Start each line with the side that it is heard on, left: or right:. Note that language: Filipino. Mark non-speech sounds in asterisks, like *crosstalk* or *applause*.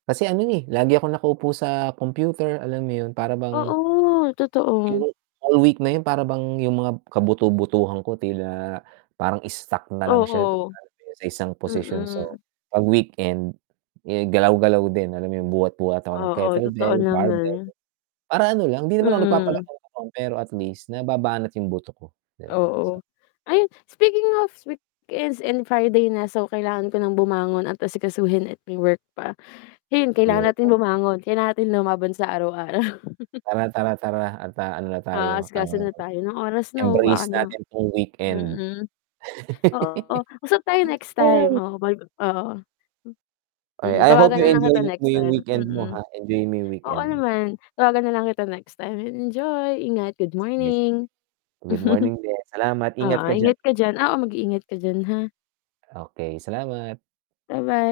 right: Kasi ano eh, lagi akong nakaupo sa computer, alam mo yun para bang
left: Oo, totoo.
right: yung all week na yun, para bang yung mga kabuto-butuhan ko tila parang stuck na lang siya
left: Oo.
right: sa isang posisyon. So
left: Mm.
right: 'pag weekend, eh galaw-galaw din alam mo yung buhat-buhat ako ng
left: Oo totoo
right: kettlebell, barbell,
left: naman.
right: para ano lang hindi naman ako
left: Mm.
right: nagpapalaki pero at least nababanat yung buto ko. 'Di ba?
left: Oo.
right: Sa
left: Ayun, speaking of weekends and Friday na, so kailangan ko ng bumangon at asikasuhin at may work pa. *sighs* Ayun kailangan natin
right: Ayoko.
left: bumangon kailangan natin lumaban sa araw-araw. *laughs*
right: Tara, tara, tara, at ano na tayo, ah,
left: Aasikasona tayo, anong oras na baka
right: embrace
left: na
right: natin 'tong weekend.
left: mm. Oo usap tayo
right: *laughs*
left: next time,
right: Mamasyal.
left: oo, bagu oo. M
right: I
left: Mm
right: I hope
left: tawagan
right: you
left: na lang
right: enjoy
left: kita
right: mo
left: next
right: yung
left: time,
right: weekend mo
left: mm.
right: ha, enjoy mo yung
left: Oo
right: weekend mo.
left: naman tawagan na lang kita next time, enjoy ingat, good
right: Sige, sige,
left: morning.
right: good
left: *chuckles*
right: morning din. Salamat, ingat
left: Oo,
right: ka diyan.
left: ingat ka diyan, oo, mag-iingat ka diyan ha.
right: Okay, salamat.
left: Ba-bye.